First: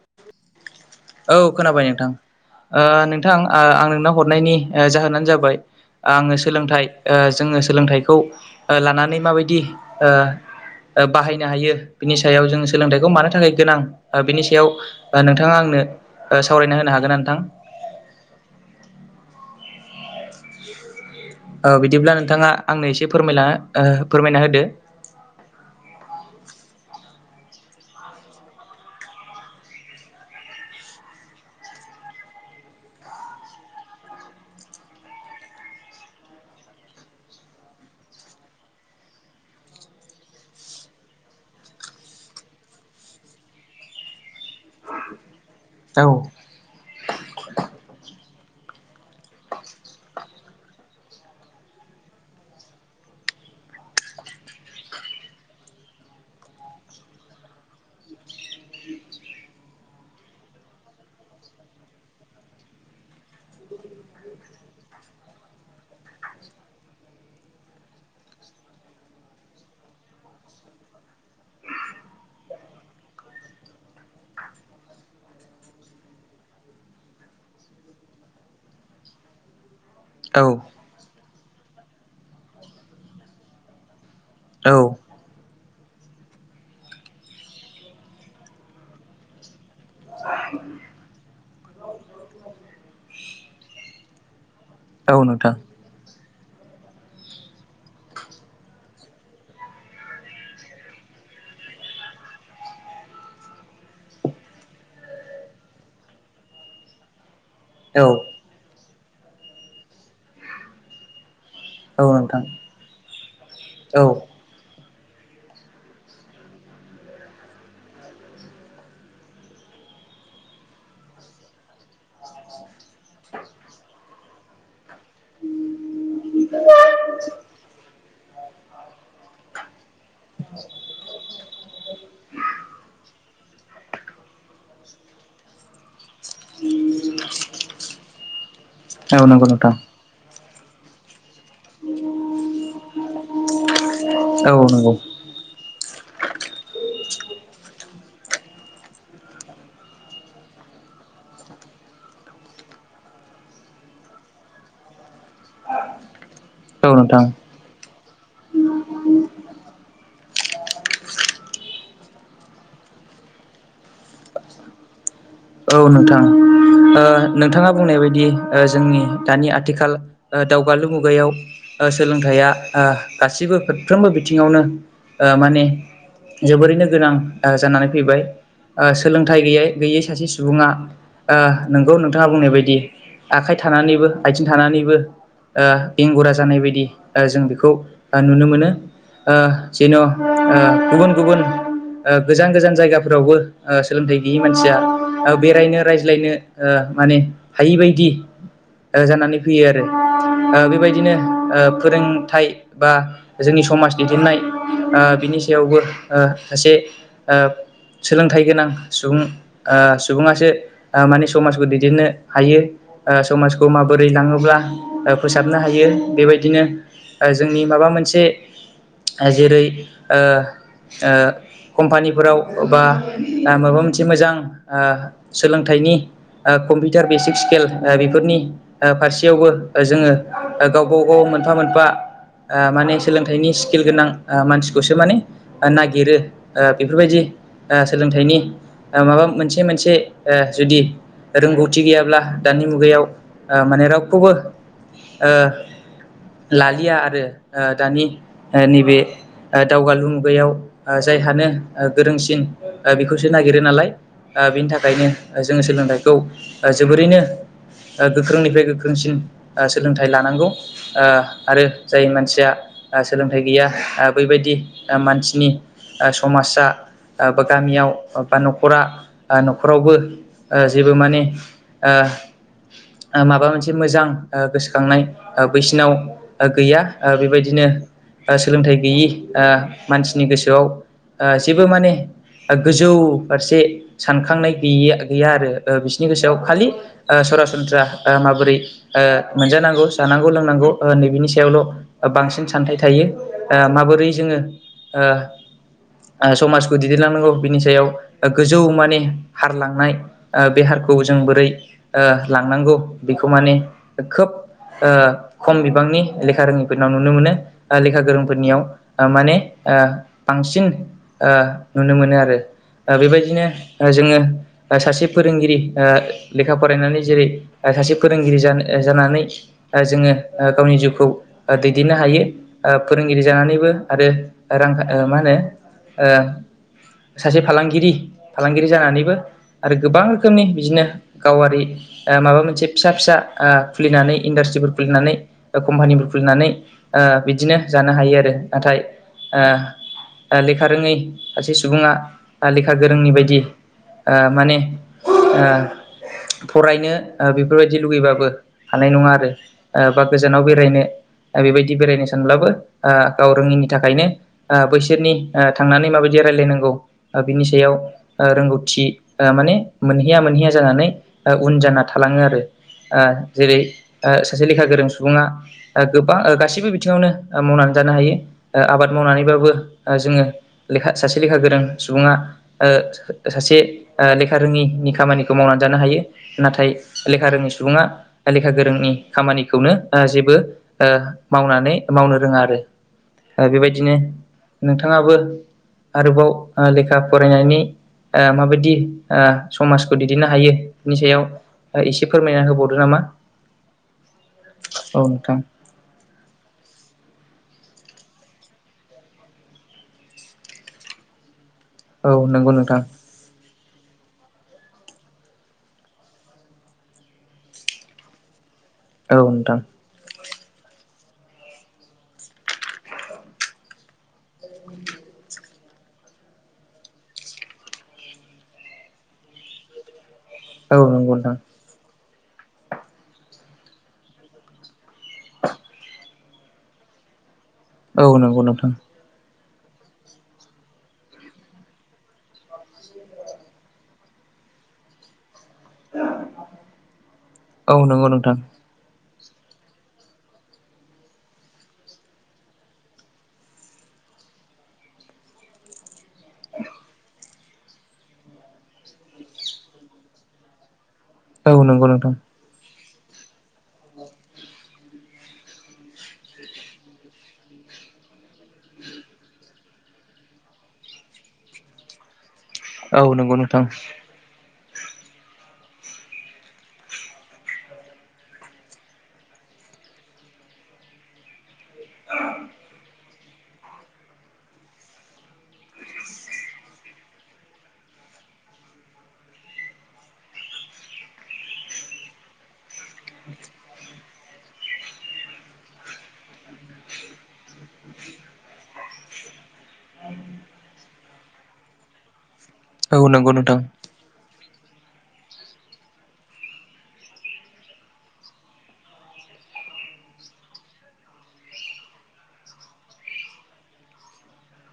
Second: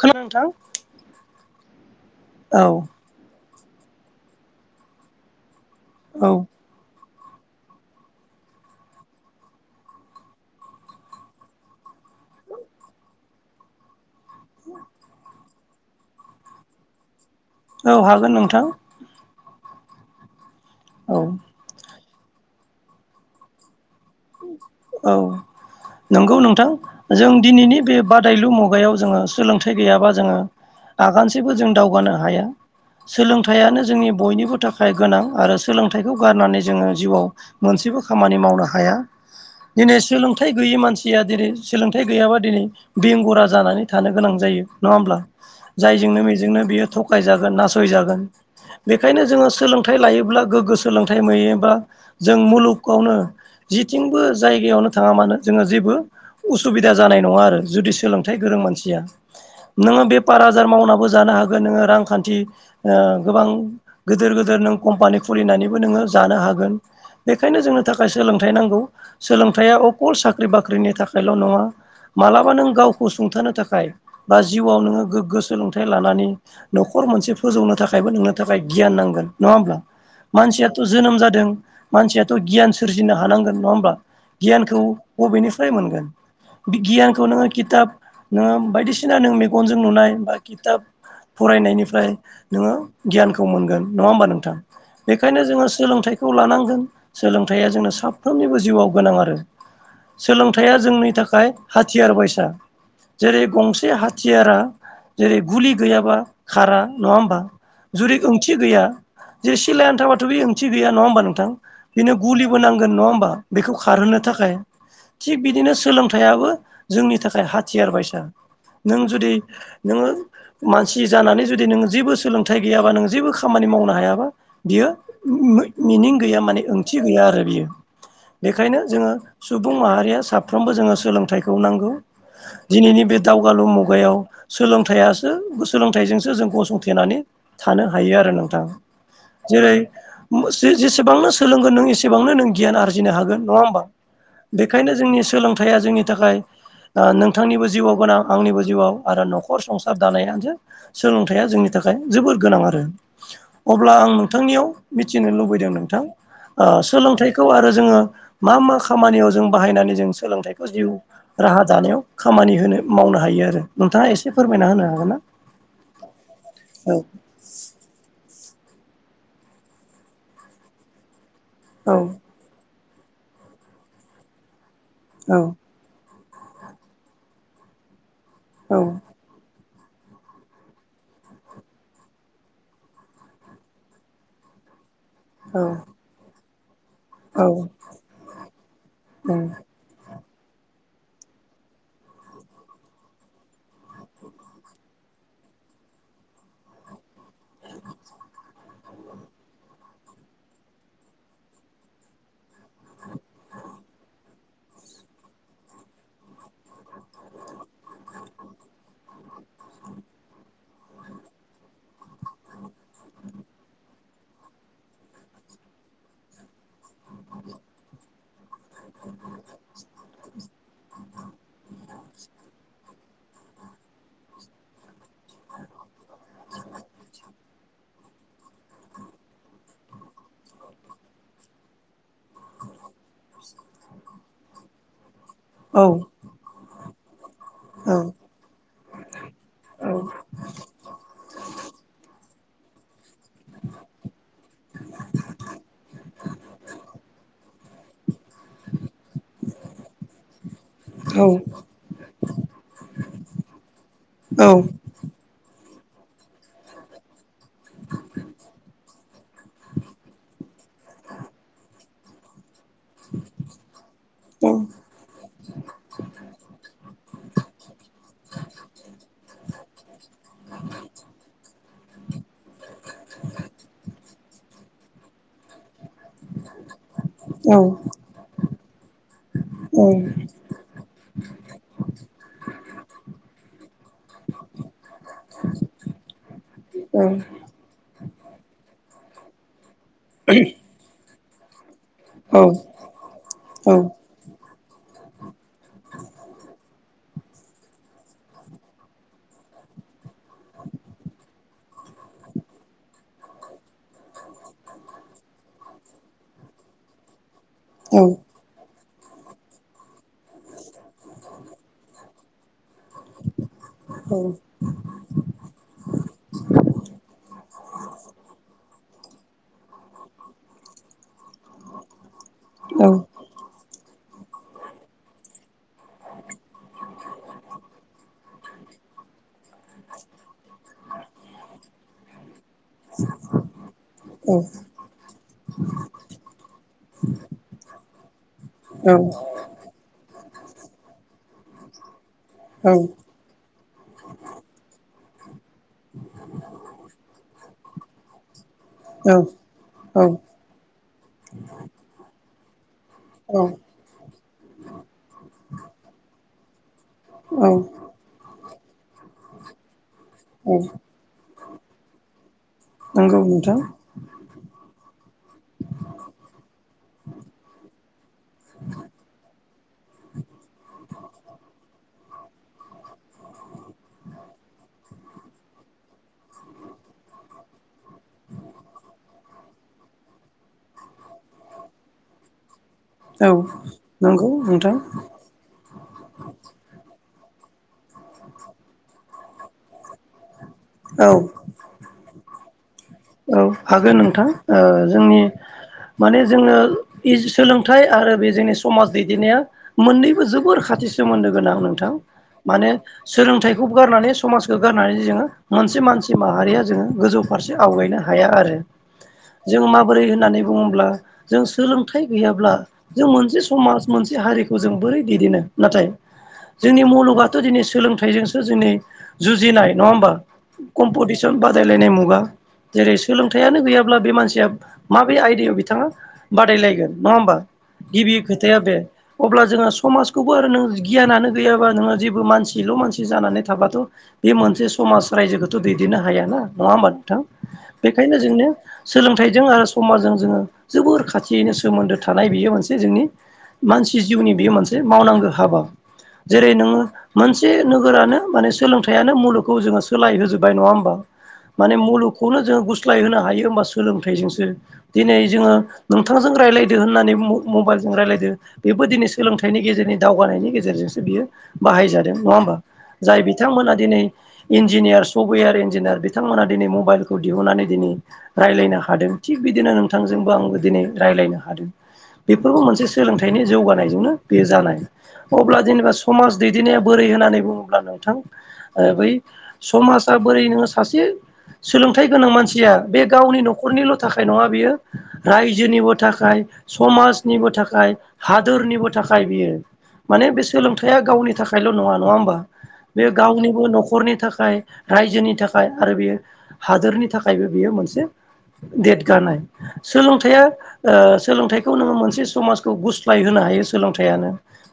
खोनादों नोंथां औ खोनाबाय नोंथां औ ओ नोंथां आं नोंनाव हरनायनि जाहोनानो जाबाय औ आङो सोलोंथाइ ओ जोङो सोलोंथाइखौ ओ लानानै माबायदि ओ ओ बाहायनो हायो बिनि सायाव जों सोलोंथाइखौ मानो थाखाय गोनां बिनि सायाव नोंथाङा आंनो ओ सावरायना होनो हागोन ना नोंथां औ हागोन नोंथां औ ओ बिदिब्ला नोंथाङा आंनो एसे फोरमायला ओ फोरमायना होदो औ नंगौ नोंथां जों दिनैनि बे बादायलु मुगायाव जोङो सोलोंथाइ गैयाबा जोङो आगानसेबो जों दावगानो हाया सोलोंथाइयानो जोंनि बयनिबो थाखाय गोनां आरो सोलोंथाइखौ गारनानै जोङो जिउआव मोनसे बो खामानि मावनो हाया [inaudible] दिनै सोलोंथाइ गैयि मानसिया दिनै सोलोंथाइ गैयाबा दिनै बेंगुरा जानानै थानो गोनां जायो नङा होमब्ला औ जायजोंनो बेजोंनो बियो थगायजागोन नासयजागोन बेखायनो जोङो सोलोंथाइ लायोब्ला गोगो सोलोंथाइ नुयोबा जों मुलुगावनो जिथिंबो जायगायावनो थाङामानो जोङो जेबो उसुबिदा जानाय नङा आरो जुदि सोलोंथाइ गोरों मानसिया नोङो बेफार आजार मावनाबो जानो हागोन नोङो रांखान्थि ओ गोबां गोदोर गोदोर कममपानि खुलिनानैबो नोङो जानो हागोन बेखायनो जोंनो थाखाय सोलों सोलोंथाय नांगौ सोलोंथाइया अकल साख्रि बाख्रिनि थाखायल' नङा मालाबा नों गावखौ सुंथानो थाखाय बा जिउआव नोङो गोगो सोलोंथाइ लानानै नखर मोनसे फोजौनो थाखायबो नोंनो थाखाय गियान नांगोन नङा होमब्ला औ मानसियाथ' जोनोम जादों मानसियाथ' गियान सोरजि जिनो हानांगोन नङा होमब्ला औ गियानखौ अबेनिफ्राय मोनगोन बिगियानखौ नोङो खिथाब नोङो बायदिसिना नों मेगनजों नुनाय बा खिथाब फरायनायनिफ्राय नोङो गियानखौ मोनगोन नङा होमबा नोंथां? औ बेखायनो नोंथां जोङो सोलोंथाइ खौ लानांगोन। सोलोंथाइया जोंनो साफ्रोमनिबो जिउआव गोनां आरो सोलोंथाइया जोंनि थाखाय हाथियार बायसा। जेरै गंसे हाथियारा जेरै- गुलि गैयाबा खारा नङा होमबा? औ जुदि ओंथि गैया जे सिलाय आनथाबाथ' बे ओंथि गैया नङा होमबा नोंथां? औ बेनो नोंथां गुलि नांगोन नङा होमबा बेखौ औ खारहोनो थाखाय। थिग बिदिनो सोलोंथाइयाबो जोंनि थाखाय हाथियार बायसा। नों जुदि नोङो मानसि जानानै जुदि नों जेबो सोलोंथाइ गैयाबा नों जेबो खामानि मावनो हायाबा बियो मिनिं गैया माने ओंथि गैया आरो बेयो। बेखायनो जोङो सुबुं माहारिया साफ्रोमबो जोङो सोलोंथाइखौ नांगौ। दिनैनि बे दावगालु मुगायाव सोलोंथाइयासो-सोलोंथाइजोंसो जों गसंथेनानै थानो हायो आरो नोंथां। औ नंगौ जेरै नोंथां। जेसेबांनो सोलोंगोन नों एसेबांनो नों गियान आरजिनो हागोन नङा होमबा? औ नंगौ बेखायनो जोंनि सोलोंथाइया जोंनि थाखाय नोंथांनिबो जिउआव गोनां आंनिबो जिउआव आरो न'खर संसार दानायानो सोलोंथाइया जोंनि थाखाय जोबोर गोनां आरो। अब्ला आं नोंथांनियाव मिथिनो लुबैदों नोंथां ओ औ नोंथां सोलोंथाइखौ आरो जोङो मा मा खामानियाव जों बाहायनानै जों सोलोंथाइखौ जिउ राहा दानायाव खामानि होनो मावनो हायो आरो नोंथाङा एसे फोरमायना होनो हागोन ना? अ नोंथां औ ओ नोंथाङा बुंनाय बायदि जोंनि दानि आथिखाल दावगालु मुगायाव औ सोलोंथाइया ओ गासिबो फारफ्रोमबो बिथिङावनो माने जोबोरैनो गोनां जानानै फैबाय। औ ओ सोलोंथाइ गैयै गैयै सासे सु सुबुङा नोंगौ नोंथाङा बुंनाय बायदि आखाइ थानानैबो, आथिं थानानैबो औ ओ बेंगुरा जानाय बायदि जों औ बेखौ नुनो मोनो। ओ जेन' ओ गुबुन गुबुन ओ गोजान गोजान जायगाफोरावबो सोलोंथाइ गैयि मानसिया ओ बेरायनो रायज्लायनो ओ माने हायिबायदि ओ जानानै फैयो आरो। बे बायदिनो फोरोंथाइ बा जोंनि समाज दैदेननाय ओ बिनि सायावबो ओ सासे ओ सोलोंथाइ गोनां सुबुं ओ सु सुबुङासो माने समाजखौ दैदेननो हायो। ओ समाजखौ माबोरै लाङोब्ला फोसाबनो हायो। बे बायदिनो जोंनि माबा मोनसे जेरै- ओ ओ कम्पानिफोराव बा ना माबा मोनसे मोजां ओ सोलोंथाइनि ओ कम्पिउटार बेसिक स्केल बेफोरनि ओ फारसेयावबो जोङो गाव गाव गाव मोनफा मोनफा माने सोलोंथाइनि स्किल गोनां मानसिखौसो माने ओ नागिरो बेफोरबायदि ओ सोलोंथाइनि ओ माबा मोनसे मोनसे ओ जुदि रोंगौथि गैयाब्ला दानि मुगायाव ओ माने रावखौबो ओ लालिया आरो दानि नैबे ओ दावगालु मुगायाव ओ जायहानो गोरोंसिन बेखौसो नागिरो नालाय। ओ बिनि थाखायनो जोङो सोलोंथाइखौ जोबोरैनो ओ गोख्रोंनिफ्राय गोख्रोंसिन सोलोंथाइ लानांगौ ओ आरो जाय मानसिया ओ सोलोंथाइ गैया ओ बै औ बायदि मानसिनि समाजा ओ बा गामियाव बा न'खरा-न'खरावबो जेबो माने ओ माबा मोनसे मोजां ओ गोसोखांनाय बैसिनाव गैया बेबायदिनो ओ सोलोंथाइगैयि ओ मानसिनि गोसोआव ओ जेबो माने गोजौ फारसे सानखांनाय गै गैया आरो बिसोरनि गोसोआव खालि सरासनस्रा माबोरै ओ मोनजानांगौ जानांगौ लोंनांगौ ओ नै बिनि सायावल' बांसिन सानथायाइ थायो ओ माबोरै जोङो ओ समाजखौ दैदेनलांनांगौ बिनि सायाव गोजौ माने हार लांनाय ओ बे हारखौ जों बोरै ओ लांनांगौ बेखौ माने खोब ओ खम बिबांनि लेखा रोङिफोरनाव नुनो मोनो लेखा औ गोरोंफोरनियाव ओ माने ओ बांसिन ओ नुनो मोनो आरो दा बेबायदिनो औ जोङो सासे फोरोंगिरि ओ लेखा फरायनानै जेरै सासे फोरोंगिरि जानो जानानै जोङो गावनि जिउखौ दैदेननो हायो औ फोरोंगिरि जानानैबो आरो रां माहोनो ओ सासे फालांगिरि फालांगिरि जानानैबो आरो गोबां रोखोमनि बिदिनो गावारि ओ माबा मोनसे फिसा फिसा ओ खुलिनानै औ इन्डास्ट्रिफोर खुलिनानै कम्पानिफोर खुलिनानै ओ बिदिनो जानो हायो आरो नाथाय ओ ओ लेखा रोङै सासे सुबुङा लेखा गोरोंनि बायदि दि ओ माने फरायनो ओ बेफोरबायदि लुगैबाबो हानाय औ नङा आरो बा गोजानाव बेरायनो बेबायदि बेरायनो सानब्लाबो ओ औ गाव रोङिनि थाखायनो ओ बैसोरनि ओ थांनानै माबायदि रायलायनांगौ। ओ औ बिनि सायाव ओ रोंगौथि ओ माने मोनहैया औ मोनहैया जानानै उन जाना थालाङो आरो। ओ नंगौ जेरै नोंथां ओ सासे लेखा गोरों। सुबुङा ओ गोबां गासैबो ओ बिथिङावनो मावनानै जानो हायो। ओ आबाद मावनानैबाबो जोङो लेखा सासे लेखा गोरों सुबुङा ओ सासे ओ लेखा रोङिनि खामानिखौ मावनानै जानो हायो नाथाय लेखा रोङि सुबुङा लेखा गोरोंनि खामानिखौनो जेबो ओ मावनानै मावनो रोङा आरो औ ओ बेबायदिनो नंगौ नोंथां नोंथाङाबो आरोबाव ओ लेखा फरायनायनि ओ माबायदि ओ समाजखौ दैदेननो हायो। नि औ सायाव एसे फोरमायना होबाव। औ हागोन नोंथां ओ औ जोंनि नोंथां माने जोङो सोलों नाथाय आरो बे जोंनि समाज दैदेननाया मोननैबो जोबोर खाथि सोमोन्दो गोनां नों थां औ नंगौ मानो नोंथां सोंलोंथायखौ गारनानै समाजखौ गारनानै जोङो मोनसे मानसि माहारिया जोङो गोजौ फारसे आवगायनो हाया आरो औ नोंथां जों माबोरै होननानै बुङोब्ला जों सोलोंथाइ गैयाब्ला जों मोनसे समाज मोनसे हारिखौ जों बोरै दैदेनो नाथाय जोंनि मुलुगाथ' दिनै सोलोंथाइजोंसो जोंनि जुजिनाय नङा होमबा। औ नंगौ नोंथां कम्पिटिसन बादायलायनाय मुगा जेरै सोलोंथायाइयानो गैयाब्ला बे मानसिया माबे आयदायाव बिथाङा बादायलायगोन नङा होमबा। औ गिबि नंगौ खोथाया नोंथां बे अब्ला जोङो समाजखौबो आरो गियानानो गैयाबा नोङो जेबो मानसिल' मानसि जानानै थाबाथ' बे मोन। मोनसे समाज रायजोखौथ' दैदेननो हाया ना नङा होमबा नोंथां औ नंगौ बेनिखायनो नोंथां जोंनो सोलोंथाइजों आरो समाजजों जोङो जोबोर खाथियैनो सोमोन्दो थानाय बियो मोनसे जोंनि मानसि जिउनि बेयो मोनसे मावनांगौ हाबा। जेरै नोङो मोनसे नोगोरानो माने सोलोंथाइयानो मुलुगखौ जोङो सोलाय होजोबबाय नङा होमबा। औ माने नंगौ नोंथां। मुलुगखौनो जोङो गुस्लाय होनो हायो हबा सोलोंथाइजोंसो दिनै जोङो नोंथांजों रायज्लायदो होननानै। मबाइलजों रायज्लायदो बेबो दिनै सोलोंथाइनि गेजेरनि दावगानायनि गेजेरजोंसो बियो बाहायजादों नङा होमबा। औ जाय नंगौ नोंथां बिथांमोना दिनै इन्जिनियार सफवयार इन्जिनियार बिथांमोना दिनै मबाइ। मबाइलखौ दिहुननानै दिनै रायज्लायनो हादों थिग बिदिनो नोंथांजोंबो आंबो दिनै रायज्लायनो हादों। बेफोरबो मोनसे सोलोंथाइनि जौगानायजोंनो बेयो जानाय। अब्ला जेनेबा समाज दैदेननाया बोरै होननानै बुङोब्ला नोंथां ओ बै समाजा। बोरै नो सासे सोलोंथाय गोनां मानसिया बे गावनि नख'रनिल'। थाखाय नङा बियो रायजोनिबो थाखाय समाजनिबो थाखाय हादोरनिबो थाखाय। थाखाय बियो माने बे सोलोंथाइया गावनि थाखायल' नङा नङा होमबा। औ बे नंगौ नोंथां गावनिबो न'खरनि थाखाय रायजोनि थाखाय आरो बेयो। हादोरनि थाखायबो बियो मोनसे। देरगानाय सोलोंथाइया ओ सोलोंथाइखौ नोङो मोनसे समाजखौ गुस्लाय होनाय। हायो सोलोंथाइानो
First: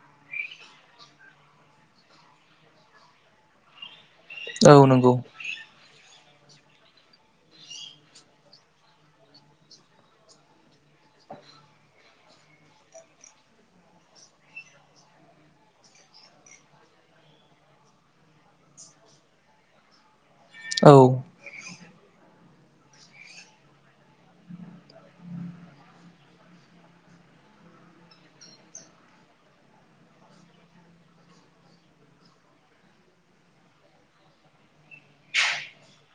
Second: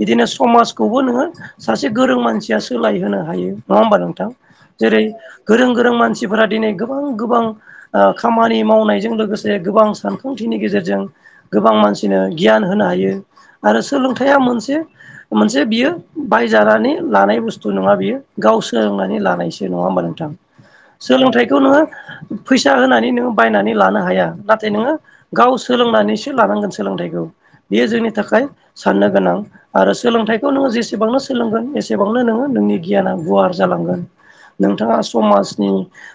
बिदिनो समाजखौबो नोङो सासे गोरों मानसिया सोलायहोनो हायो। नङा होमबा नोंथां औ नंगौ नोंथां औ जेरै नंगौ गोरों गोरों मानसिफोरा दिनै। गोबां गोबां ओ खामानि मावनायजों लोगोसे गोबां सानखांथिनि गेजेरजों। जों गोबां मानसिनो गियान होनो हायो। आरो सोलोंथाइया मोनसे मोनसे बियो बायजानानै लानाय बुस्थु नङा बियो गाव गाव सोलोंनानै लानायसो नङा होनबा नोंथां औ सोलोंथाइ नोंगो फैसा होनानै नोङो बायनानै लानो हाया नाथाय नोंगो गाव सोलोंनानैसो लानांगोन सोलोंथायखौ बेयो जोंनि थाखाय [unintelligible] नोंनि गियाना गुवार जालांगोन नोंथांगा समाजनि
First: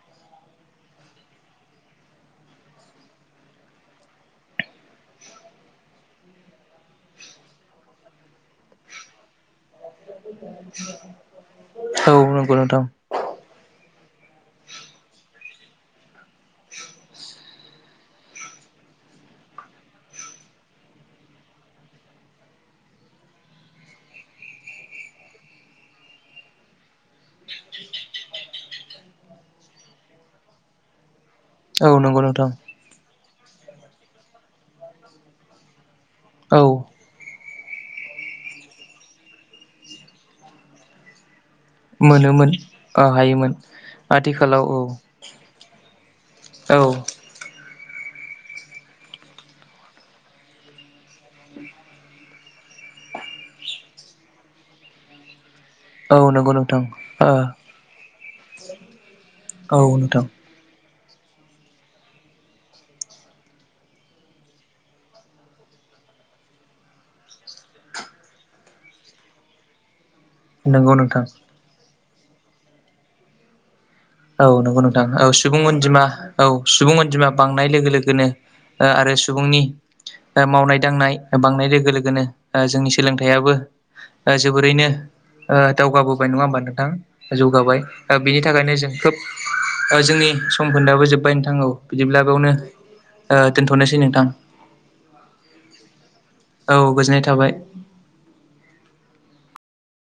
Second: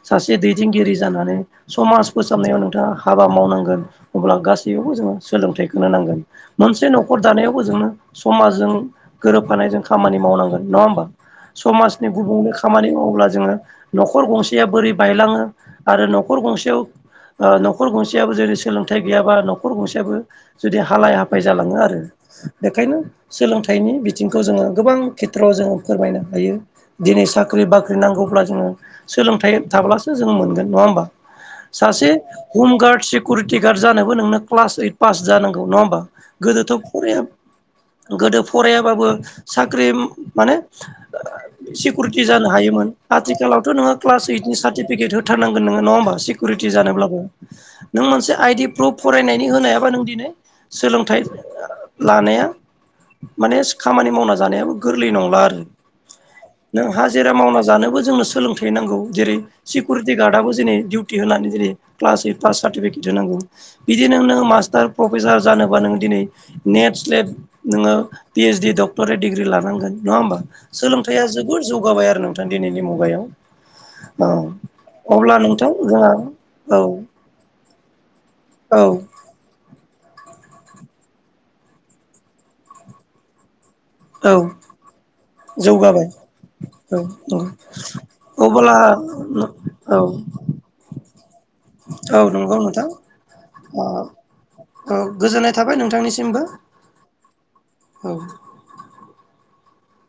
सासे दैदेनगिरि [unintelligible] सोलोंथाइखोनो नांगोन मोनसे न'खर दानायावबो जोंनो समाजजों गोरोबफानायजों खामानि मावनांगोन। नङा होमबा समाजनि औ गुबुंले नंगौ नोंथां खामानि मावब्ला जोङो न' गंसेया बोरै बायलाङो आरो न'खर गंसेयाव ओ नख'र गंसेयाबो जुदि सोलोंथाइ गैयाबा नख'र गंसेयाबो जुदि हालाय हाफाय जालाङो आरो बेखायनो सोलोंथाइनि बिथिंखौ जोङो गोबां खेथ्रआव जोङो फोरमायनो हायो दिनै साख्रि बाख्रि नांगौब्ला जोङो सोलोंथाइ थाब्लासो जों मोनगोन नङा होमबा औ सासे नंगौ नोंथां हमगारदसिब सिकुरिटि गार्ड जानोबो नोंनो क्लास ओइट पास जानांगौ नङा होमबा औ गोदोथ' फराय गोदो फरायाबाबो साख्रि माने सिकिउरिटि जानो मोनोमोन हायोमोन ओ हायोमोन आथिखालावथ' नोङो क्लास ओइट आथिखालाव औ सार्टिफिकेट होथारनांगोन नोङो नङा होमबा सिकुरिटि औ जानोब्लाबो नों मोनसे आइडि [unintelligible] माने खामानि मावनाय जानायाबो गोरलै नंला आरो औ नंगौ नोंथां नों ओ हाजिरा मावना जानोबो जोंनो सोलोंथाइ नांगौ जेरै औ सिकिउरिटि नोंथां गार्डआबो जेरै जेरै क्लास ओइद दिनै नेट स्लेट नोङो पि ओस डि डक्टरेट डिग्रि लानांगोन। नङा होमबा नंगौ नोंथां सोलोंथाइआ जोबोर जौगाबाय आरो नोंथां दिनैनि मुगायाव औ नंगौ नोंथां औ अब्ला सुबुं नोंथां अनजिमा जोंहा औ सुबुं अनजिमा बांनाय लोगो लोगोनो औ ओ आरो सुबुंनि मावनाय दांनाय बांनाय लोगो लोगोनो ओ जोंनि सोलोंथाइयाबो औ ओ जोबोरैनो ओ जौगाबाय दावगाबोबाय नङा होमबा औ नोंथाङा औ जौगाबाय बिनि थाखायनो अब्ला जों खोब औ ओ जोंनि समफोनदाबो जोब्बाय नोंथां औ औ बिदिब्ला बेयावनो नंगौ नोंथां दोन्थ'नोसै नोंथां औ गोजोननाय थाबाय नोंथांनिसिमबो औ गोजोननाय थाबाय औ‌